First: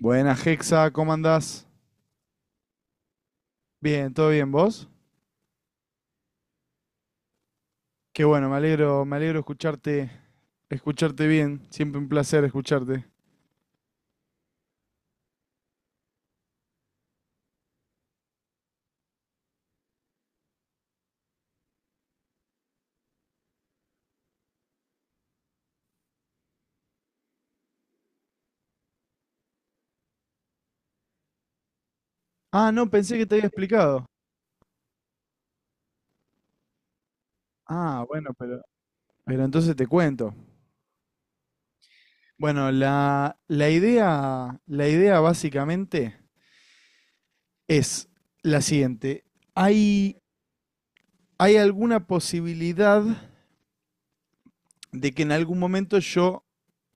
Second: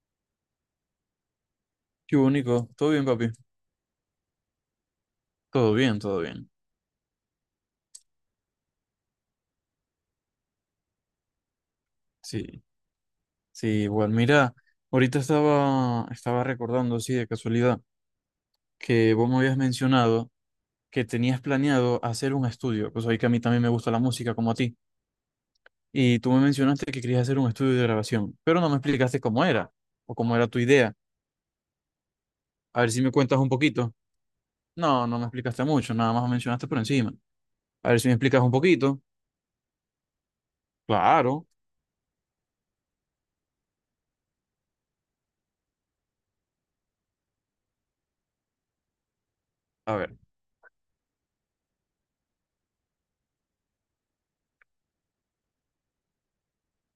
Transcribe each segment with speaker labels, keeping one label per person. Speaker 1: Buenas, Hexa, ¿cómo andás?
Speaker 2: Qué único. Todo bien, papi.
Speaker 1: Bien, ¿todo bien vos?
Speaker 2: Todo bien, todo bien.
Speaker 1: Qué bueno, me alegro escucharte, escucharte bien. Siempre un placer
Speaker 2: Sí,
Speaker 1: escucharte.
Speaker 2: sí, igual. Mira, ahorita estaba recordando, sí, de casualidad, que vos me habías mencionado que tenías planeado hacer un estudio. Pues ahí que a mí también me gusta la música como a ti. Y tú me mencionaste que querías hacer un estudio de grabación, pero no me explicaste cómo era o cómo era tu idea.
Speaker 1: Ah,
Speaker 2: A
Speaker 1: no,
Speaker 2: ver si me
Speaker 1: pensé que te
Speaker 2: cuentas
Speaker 1: había
Speaker 2: un poquito.
Speaker 1: explicado.
Speaker 2: No, no me explicaste mucho, nada más me mencionaste por encima. A ver
Speaker 1: Ah,
Speaker 2: si me
Speaker 1: bueno,
Speaker 2: explicas un poquito.
Speaker 1: pero entonces te cuento.
Speaker 2: Claro.
Speaker 1: Bueno, la idea, la idea básicamente es la siguiente.
Speaker 2: A ver.
Speaker 1: ¿Hay, hay alguna posibilidad de que en algún momento yo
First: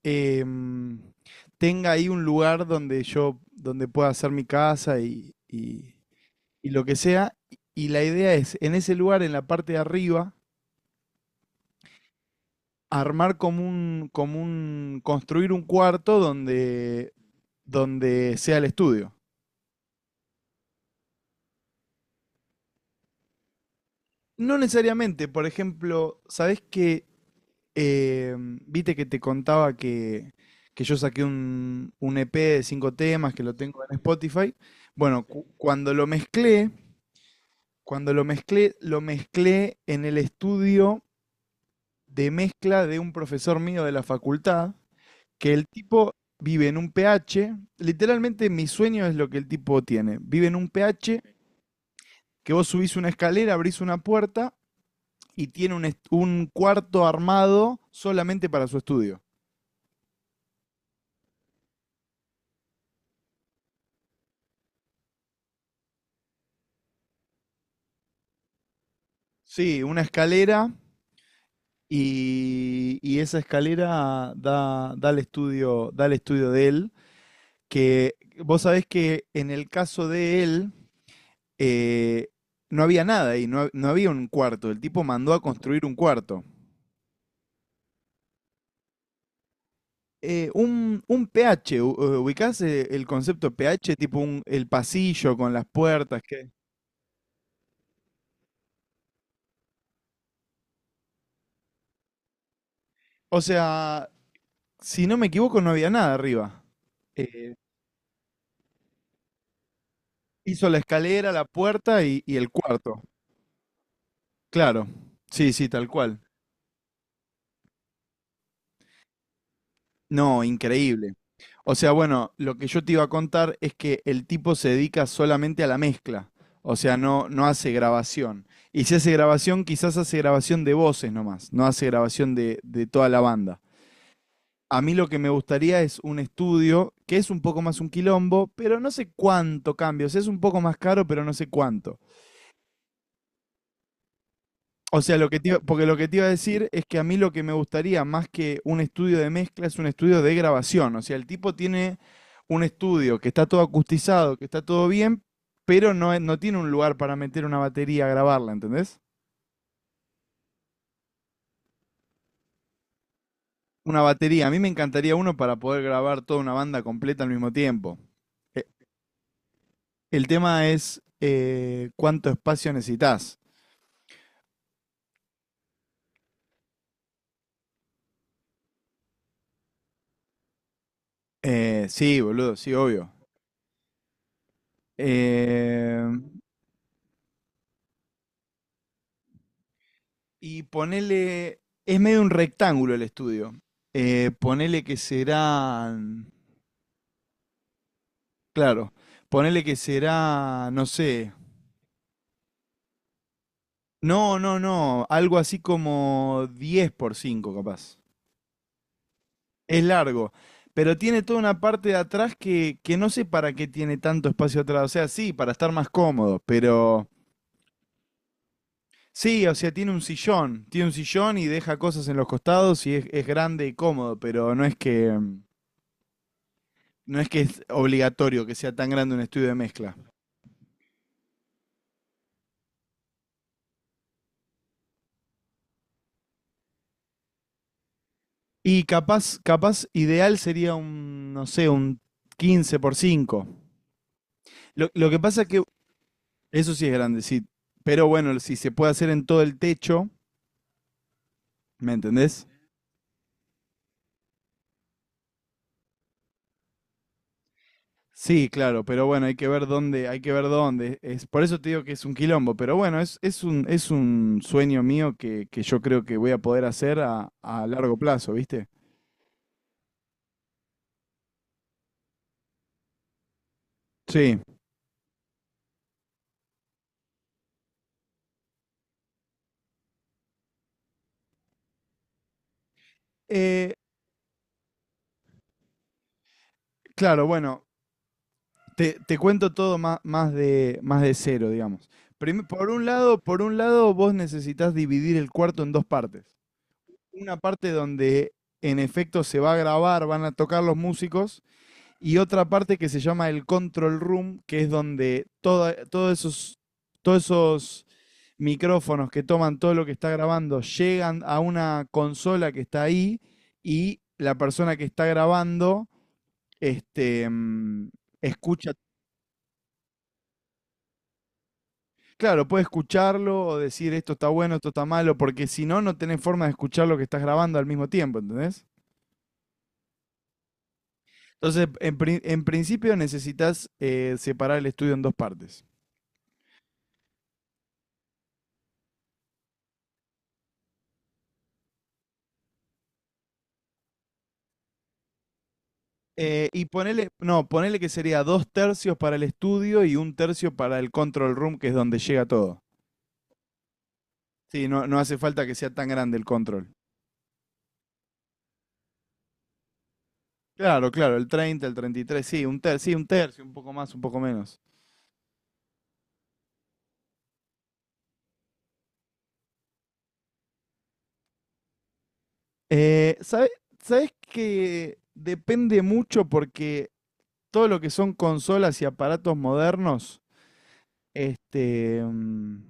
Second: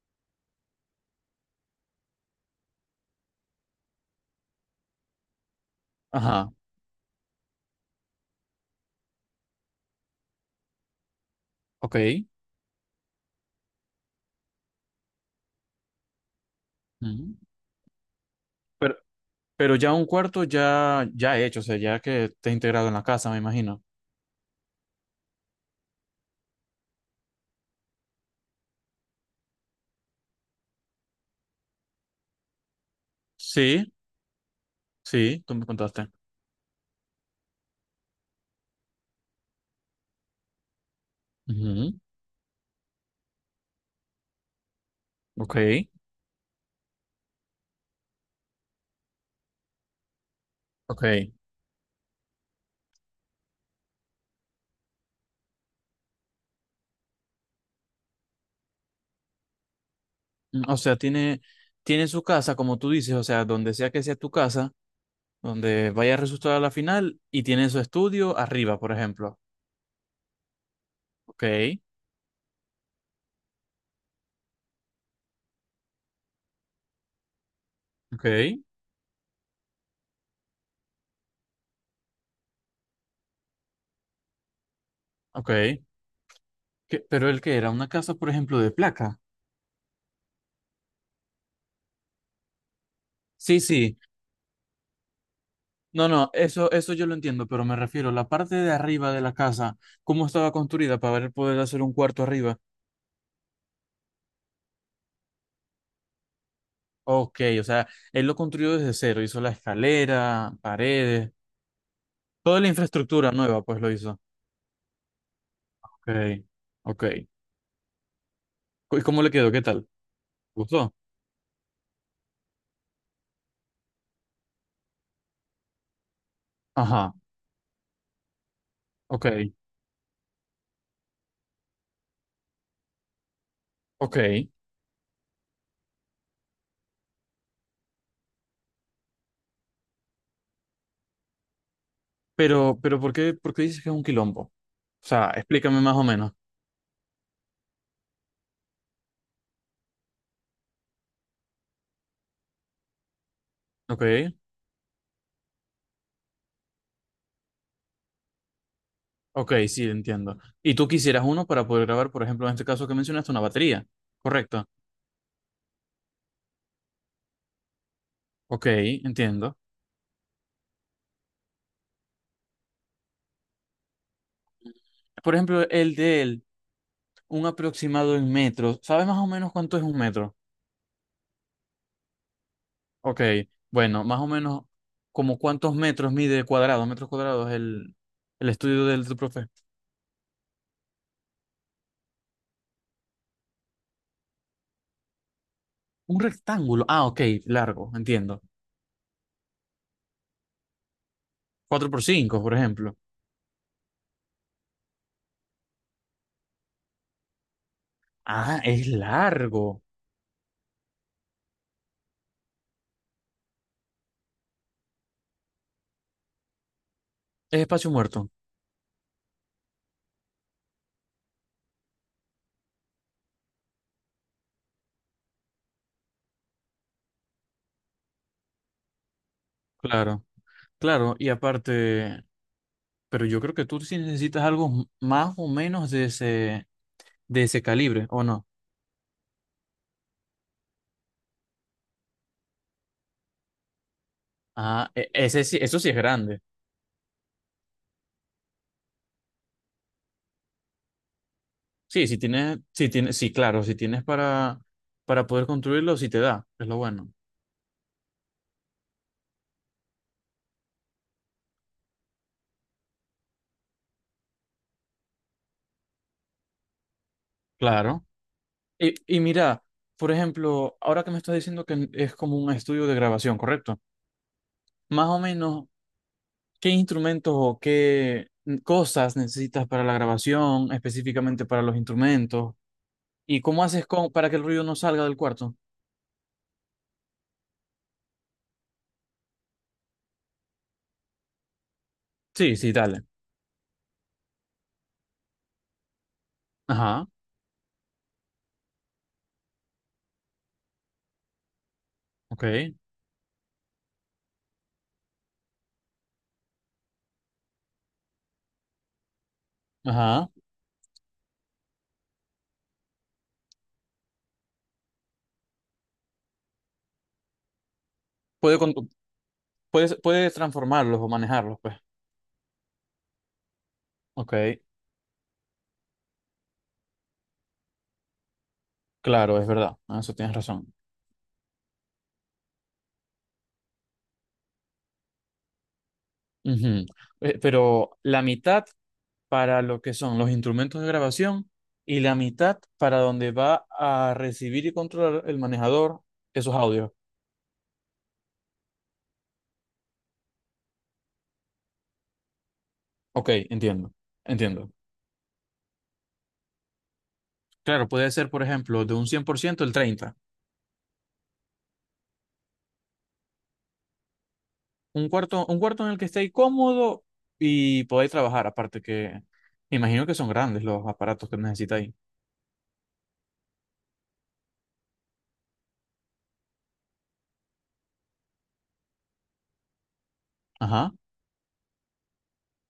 Speaker 1: em, tenga ahí un lugar donde yo, donde pueda hacer mi casa
Speaker 2: Ajá.
Speaker 1: y lo que sea. Y la idea es, en ese lugar, en la parte de arriba,
Speaker 2: Ok.
Speaker 1: armar construir un cuarto donde,
Speaker 2: Ujú.
Speaker 1: donde sea el
Speaker 2: Pero
Speaker 1: estudio.
Speaker 2: Pero ya un cuarto ya, ya hecho, o sea, ya que te has integrado en la casa, me imagino.
Speaker 1: No necesariamente, por ejemplo, ¿sabés que, viste que te contaba que yo saqué un EP de cinco temas que lo tengo
Speaker 2: Sí,
Speaker 1: en Spotify? Bueno,
Speaker 2: sí, tú me contaste.
Speaker 1: cuando lo mezclé en el estudio
Speaker 2: Ujú.
Speaker 1: de mezcla de un profesor mío de la facultad que
Speaker 2: Ok,
Speaker 1: el tipo vive en un pH, literalmente mi sueño es lo que el tipo tiene, vive en un pH
Speaker 2: ok.
Speaker 1: que vos subís una escalera, abrís una puerta y tiene un, un cuarto armado solamente para su estudio.
Speaker 2: Mm, o sea, tiene, tiene su casa, como tú dices, o sea, donde sea que sea tu casa, donde vaya a resultar a la final, y tiene su estudio arriba, por ejemplo.
Speaker 1: Sí, una escalera
Speaker 2: Ok,
Speaker 1: y esa escalera da, da el estudio de él, que
Speaker 2: ok,
Speaker 1: vos sabés que en el caso de él eh, no había nada ahí, no, no había un cuarto, el tipo mandó a
Speaker 2: ok.
Speaker 1: construir un cuarto.
Speaker 2: ¿Qué- pero el que era una casa, por ejemplo, de placa?
Speaker 1: Un pH, ¿ubicás el concepto
Speaker 2: Sí,
Speaker 1: pH?
Speaker 2: sí.
Speaker 1: Tipo un, el pasillo con las
Speaker 2: No,
Speaker 1: puertas.
Speaker 2: no,
Speaker 1: Que...
Speaker 2: eso yo lo entiendo, pero me refiero a la parte de arriba de la casa, cómo estaba construida para poder hacer un cuarto arriba.
Speaker 1: O sea, si no me equivoco, no había nada arriba.
Speaker 2: Ok,
Speaker 1: Eh,
Speaker 2: o sea, él lo construyó desde cero, hizo la escalera,
Speaker 1: hizo la escalera,
Speaker 2: paredes,
Speaker 1: la puerta y el
Speaker 2: toda la
Speaker 1: cuarto.
Speaker 2: infraestructura nueva, pues lo hizo.
Speaker 1: Claro. Sí, sí, tal
Speaker 2: Ok,
Speaker 1: cual.
Speaker 2: ok. ¿Y cómo le quedó? ¿Qué tal?
Speaker 1: No,
Speaker 2: ¿Gustó?
Speaker 1: increíble. O sea, bueno, lo que yo te iba a contar es que el tipo se dedica solamente a la mezcla. O sea,
Speaker 2: Ajá,
Speaker 1: no, no hace grabación. Y si hace
Speaker 2: ok,
Speaker 1: grabación, quizás hace grabación de voces nomás, no hace grabación de toda la banda.
Speaker 2: ok.
Speaker 1: A mí lo que me gustaría es un estudio que es un poco más un quilombo, pero no sé cuánto cambio. O sea, es un poco más caro, pero no sé cuánto.
Speaker 2: Pero, pero ¿por qué dices que es un quilombo? O
Speaker 1: O sea, lo
Speaker 2: sea,
Speaker 1: que te iba-
Speaker 2: explícame
Speaker 1: porque lo
Speaker 2: más o
Speaker 1: que te iba a
Speaker 2: menos.
Speaker 1: decir es que a mí lo que me gustaría más que un estudio de mezcla es un estudio de grabación. O sea, el tipo tiene un estudio que está todo
Speaker 2: Ok,
Speaker 1: acustizado, que está todo bien, pero no, no tiene un lugar para meter una batería a grabarla, ¿entendés?
Speaker 2: ok, sí, entiendo. Y tú quisieras uno para poder grabar, por ejemplo, en este caso que mencionaste, una batería,
Speaker 1: Una batería. A mí
Speaker 2: ¿correcto?
Speaker 1: me encantaría uno para poder grabar toda una banda completa al mismo tiempo.
Speaker 2: Ok, entiendo.
Speaker 1: El tema es cuánto espacio necesitas.
Speaker 2: Por ejemplo, el de él, un aproximado en metros. ¿Sabes más o menos cuánto es un metro?
Speaker 1: Sí, boludo, sí, obvio.
Speaker 2: Ok, bueno, más o menos, ¿como cuántos
Speaker 1: Eh,
Speaker 2: metros mide cuadrados, metros cuadrados el estudio del tu profe?
Speaker 1: y ponele, es medio un rectángulo el estudio. Ponele que
Speaker 2: Un
Speaker 1: serán,
Speaker 2: rectángulo. Ah, ok, largo, entiendo.
Speaker 1: claro, ponele que será, no sé,
Speaker 2: 4 por 5, por ejemplo.
Speaker 1: no, no, no, algo así como 10 por 5, capaz.
Speaker 2: Ah, es largo.
Speaker 1: Es largo, pero tiene toda una parte de atrás que no sé para qué tiene tanto espacio atrás. O sea, sí, para estar más cómodo, pero...
Speaker 2: Es espacio muerto.
Speaker 1: Sí, o sea, tiene un sillón y deja cosas en los costados y es grande y cómodo, pero no es que no es que es obligatorio que sea tan grande un estudio de mezcla.
Speaker 2: Claro, claro. Y aparte, pero yo creo que tú sí necesitas algo m- más o menos de ese calibre, ¿o no?
Speaker 1: Y capaz, capaz ideal sería un, no sé, un 15 por 5. Lo,
Speaker 2: Ah,
Speaker 1: lo
Speaker 2: e-
Speaker 1: que pasa
Speaker 2: ese
Speaker 1: es
Speaker 2: sí,
Speaker 1: que
Speaker 2: eso sí es grande.
Speaker 1: eso sí es grande, sí, pero bueno, si se puede hacer en todo el techo, ¿me
Speaker 2: Sí, si
Speaker 1: entendés?
Speaker 2: tienes, si tienes, sí, claro, si tienes para poder construirlo, sí te da. Es lo bueno.
Speaker 1: Sí, claro, pero bueno, hay que ver dónde, hay que ver dónde. Es, por eso te digo que es un quilombo, pero bueno, es un sueño mío que yo creo que voy a poder hacer a largo
Speaker 2: Claro.
Speaker 1: plazo, ¿viste?
Speaker 2: Y mira, por ejemplo, ahora que me estás diciendo que es como un estudio de grabación, ¿correcto?
Speaker 1: Sí.
Speaker 2: Más o menos, ¿qué instrumentos o qué cosas necesitas para la grabación, específicamente para los instrumentos? ¿Y cómo
Speaker 1: Eh,
Speaker 2: haces con, para que el ruido no salga del cuarto?
Speaker 1: claro, bueno, te cuento todo más, más de cero, digamos.
Speaker 2: Sí, sí, dale.
Speaker 1: Por un lado, vos necesitas dividir el cuarto en dos partes.
Speaker 2: Ajá,
Speaker 1: Una parte donde en efecto se va a grabar, van a tocar los músicos, y
Speaker 2: ok,
Speaker 1: otra parte que se llama el control room, que es donde todos esos micrófonos que toman todo lo que está
Speaker 2: ajá.
Speaker 1: grabando llegan a una consola que está ahí y la persona que está grabando este, mm,
Speaker 2: Puede
Speaker 1: escucha.
Speaker 2: con- puedes transformarlos o manejarlos, pues.
Speaker 1: Claro, puede escucharlo o decir esto está
Speaker 2: Ok,
Speaker 1: bueno, esto está malo, porque si no, no tenés forma de escuchar lo que estás grabando al mismo tiempo, ¿entendés?
Speaker 2: claro, es verdad, eso tienes razón.
Speaker 1: Entonces, en principio necesitas separar el estudio en dos partes.
Speaker 2: Ujú. Pero la mitad para lo que son los instrumentos de grabación y la mitad para donde va a recibir y controlar el manejador esos
Speaker 1: Y
Speaker 2: audios.
Speaker 1: ponele, no, ponele que sería dos tercios para el estudio y un tercio para el control room, que es donde llega todo.
Speaker 2: Ok, entiendo,
Speaker 1: Sí,
Speaker 2: entiendo.
Speaker 1: no, no hace falta que sea tan grande el control.
Speaker 2: Claro, puede ser, por ejemplo, de un 100% el 30.
Speaker 1: Claro, claro, el 33 sí, un tercio, un poco más, un poco menos.
Speaker 2: Un cuarto en el que estéis cómodo y podáis trabajar, aparte que me imagino que son grandes los aparatos que necesitáis.
Speaker 1: Eh, sabes ¿sabés que depende mucho porque todo lo que son consolas y aparatos modernos,
Speaker 2: Ajá.
Speaker 1: este, mm,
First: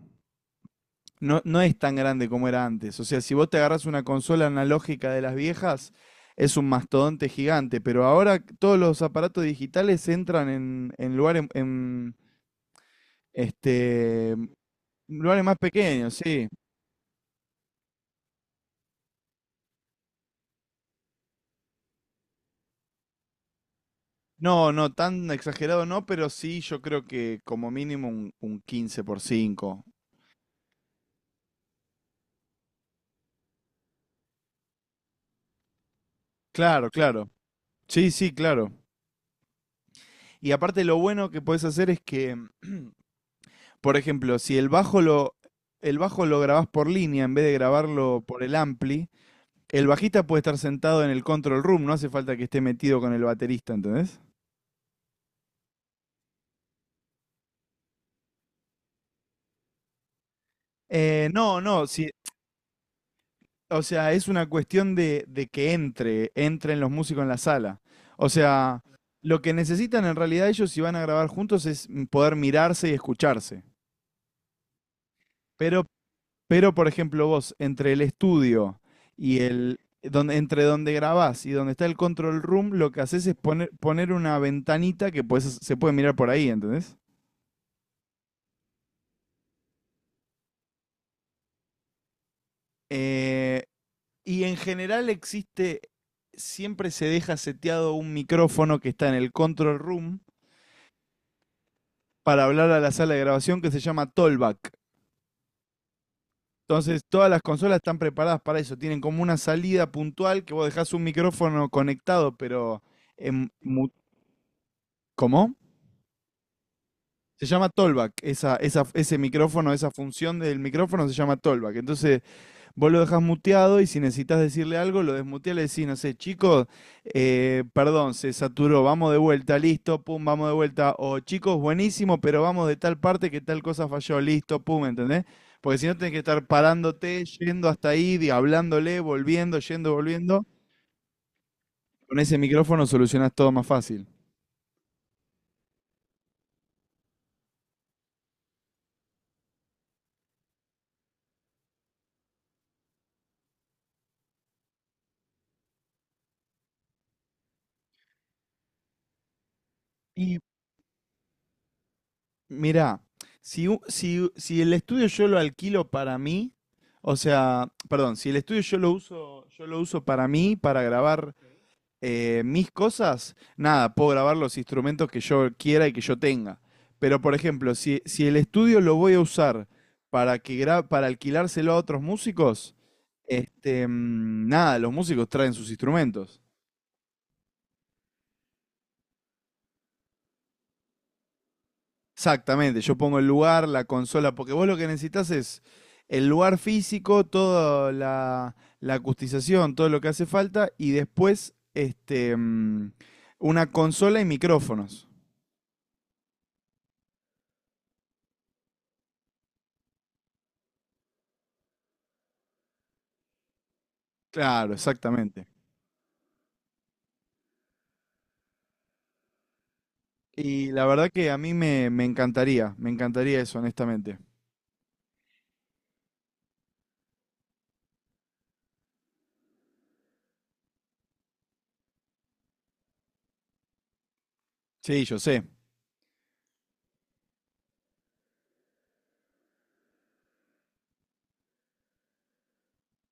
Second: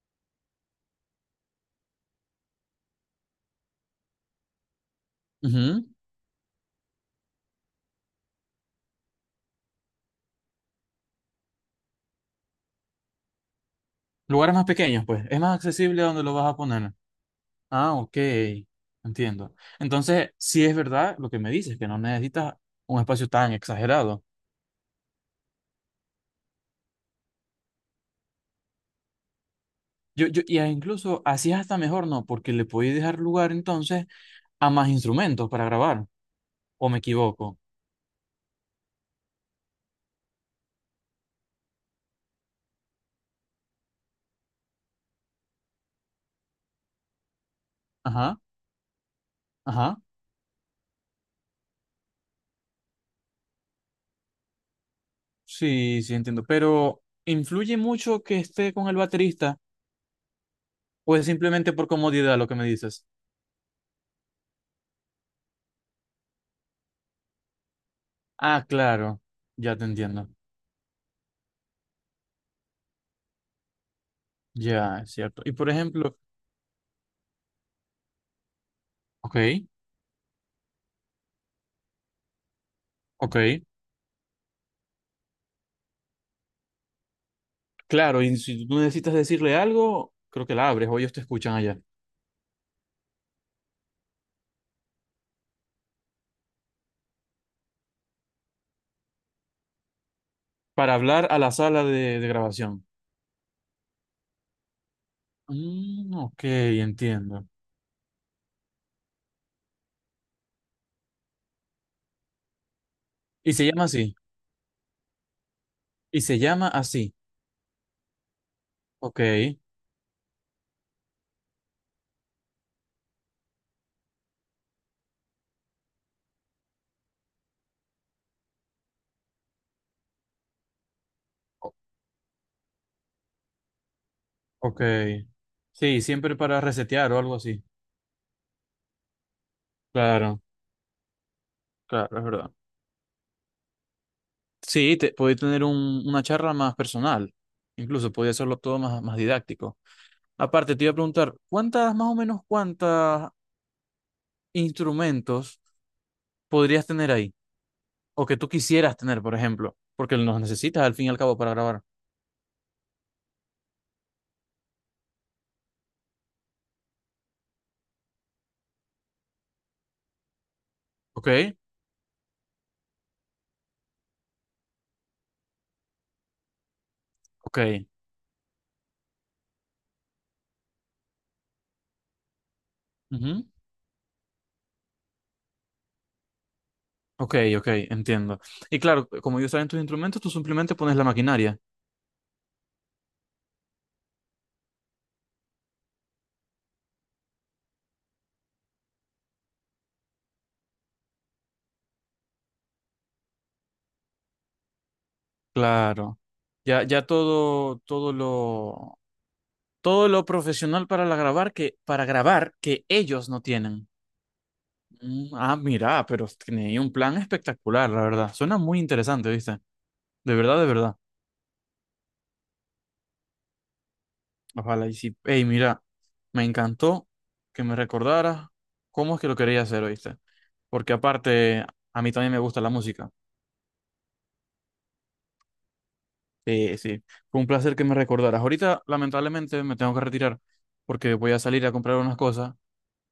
Speaker 1: no, no es tan grande como era antes. O sea, si vos te agarras una consola analógica de las
Speaker 2: Ujú.
Speaker 1: viejas, es un mastodonte gigante, pero ahora todos los aparatos digitales entran en lugares en, este
Speaker 2: Lugares más pequeños, pues. Es
Speaker 1: lugares
Speaker 2: más
Speaker 1: más
Speaker 2: accesible
Speaker 1: pequeños,
Speaker 2: donde lo
Speaker 1: sí.
Speaker 2: vas a poner. Ah, ok, entiendo. Entonces, sí es verdad lo que me dices, que no necesitas un espacio tan exagerado.
Speaker 1: No, no, tan exagerado no, pero sí yo creo que como mínimo un 15 por cinco.
Speaker 2: Yo, y a- incluso así es hasta mejor, ¿no? Porque le podéis dejar lugar entonces a más instrumentos para grabar,
Speaker 1: Claro,
Speaker 2: ¿o me
Speaker 1: claro.
Speaker 2: equivoco?
Speaker 1: Sí, sí, claro. Y aparte lo bueno que podés hacer es que, por ejemplo, si el bajo lo el bajo lo grabás por línea en vez de grabarlo
Speaker 2: Ajá,
Speaker 1: por el ampli. El
Speaker 2: ajá,
Speaker 1: bajista puede estar sentado en el control room, no hace falta que esté metido con el baterista, ¿entendés?
Speaker 2: sí, sí entiendo. Pero, ¿influye mucho que esté con el baterista o es
Speaker 1: No,
Speaker 2: simplemente
Speaker 1: no,
Speaker 2: por
Speaker 1: si,
Speaker 2: comodidad lo que me dices?
Speaker 1: o sea, es una cuestión de que entren los músicos en la sala. O
Speaker 2: Ah,
Speaker 1: sea,
Speaker 2: claro,
Speaker 1: lo que
Speaker 2: ya te
Speaker 1: necesitan en
Speaker 2: entiendo.
Speaker 1: realidad ellos si van a grabar juntos es poder mirarse y escucharse.
Speaker 2: Ya, es cierto. Y por
Speaker 1: Pero,
Speaker 2: ejemplo,
Speaker 1: pero por ejemplo, vos, entre el estudio
Speaker 2: ok,
Speaker 1: y el, donde, entre donde grabás y donde está el control room, lo que haces es
Speaker 2: ok.
Speaker 1: poner, poner una ventanita que se puede mirar por ahí, ¿entendés?
Speaker 2: Claro, y si tú necesitas decirle algo, creo que la abres o ellos te escuchan allá.
Speaker 1: Eh, Y en general existe, siempre se deja seteado un micrófono que está en el control room
Speaker 2: Para hablar a la sala de
Speaker 1: para hablar a
Speaker 2: grabación.
Speaker 1: la sala de grabación que se llama Tollback.
Speaker 2: Mm, ok,
Speaker 1: Entonces, todas las
Speaker 2: entiendo.
Speaker 1: consolas están preparadas para eso. Tienen como una salida puntual que vos dejás un micrófono conectado, pero en
Speaker 2: Y se llama
Speaker 1: mu-
Speaker 2: así.
Speaker 1: ¿cómo?
Speaker 2: Y se llama así.
Speaker 1: Se llama Tollback. Esa, ese
Speaker 2: Ok,
Speaker 1: micrófono, esa función del micrófono se llama Tollback. Entonces, vos lo dejás muteado y si necesitas decirle algo, lo desmuteas, le decís, no sé, chicos, perdón, se saturó, vamos de vuelta, listo, pum, vamos de vuelta. O chicos,
Speaker 2: o-
Speaker 1: buenísimo, pero vamos de tal parte que tal cosa falló, listo,
Speaker 2: ok.
Speaker 1: pum, ¿entendés? Porque si no
Speaker 2: Sí,
Speaker 1: tenés que
Speaker 2: siempre
Speaker 1: estar
Speaker 2: para resetear o
Speaker 1: parándote,
Speaker 2: algo así.
Speaker 1: yendo hasta ahí, hablándole, volviendo, yendo,
Speaker 2: Claro,
Speaker 1: volviendo.
Speaker 2: claro,
Speaker 1: Con
Speaker 2: es
Speaker 1: ese
Speaker 2: verdad.
Speaker 1: micrófono solucionás todo más fácil.
Speaker 2: Sí, te, podéis tener un- una charla más personal. Incluso podía hacerlo todo más, más didáctico. Aparte, te iba a preguntar, ¿cuántas, más o menos, cuántas instrumentos podrías tener ahí? O que tú quisieras tener, por ejemplo, porque
Speaker 1: Y
Speaker 2: los necesitas al fin y al cabo para grabar.
Speaker 1: mirá, si el estudio yo lo alquilo para mí, o sea, perdón, si el estudio yo lo uso para mí, para
Speaker 2: Ok,
Speaker 1: grabar mis cosas, nada, puedo grabar los instrumentos que yo quiera y que yo tenga. Pero, por
Speaker 2: ok,
Speaker 1: ejemplo, si, si el estudio lo voy a usar para, para alquilárselo a otros músicos,
Speaker 2: ujú.
Speaker 1: nada, los músicos traen sus instrumentos.
Speaker 2: Ok, ok, entiendo. Y claro, como ellos saben tus instrumentos, tú simplemente pones la maquinaria.
Speaker 1: Exactamente, yo pongo el lugar, la consola, porque vos lo que necesitas es el lugar físico, toda la, la acustización, todo lo que hace falta, y después una consola y micrófonos.
Speaker 2: Claro. Ya, ya todo, todo lo profesional para la grabar que, para grabar que ellos no tienen.
Speaker 1: Claro,
Speaker 2: Mm,
Speaker 1: exactamente.
Speaker 2: ah, mira, pero tiene un plan espectacular, la verdad. Suena muy interesante, ¿viste? De verdad, de
Speaker 1: Y la
Speaker 2: verdad.
Speaker 1: verdad que a mí me, me encantaría eso, honestamente.
Speaker 2: Ojalá y sí. Ey, mira, me encantó que me recordaras cómo es que lo quería hacer, ¿oíste? Porque aparte, a mí también me gusta la música.
Speaker 1: Sí, yo sé.
Speaker 2: Sí, sí. Fue un placer que me recordaras. Ahorita, lamentablemente, me tengo que retirar porque voy a salir a comprar unas cosas.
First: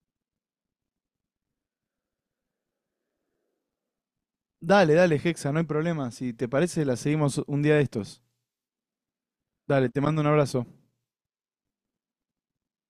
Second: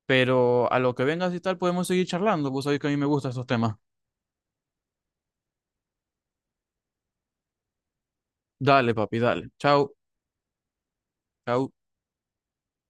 Speaker 2: Pero a lo que vengas y tal, podemos seguir charlando. Vos sabés que a mí me gustan esos temas.
Speaker 1: Dale, dale, Hexa, no hay problema. Si te parece, la seguimos un día de estos.
Speaker 2: Dale, papi, dale.
Speaker 1: Dale,
Speaker 2: Chao,
Speaker 1: te mando un abrazo.
Speaker 2: chao.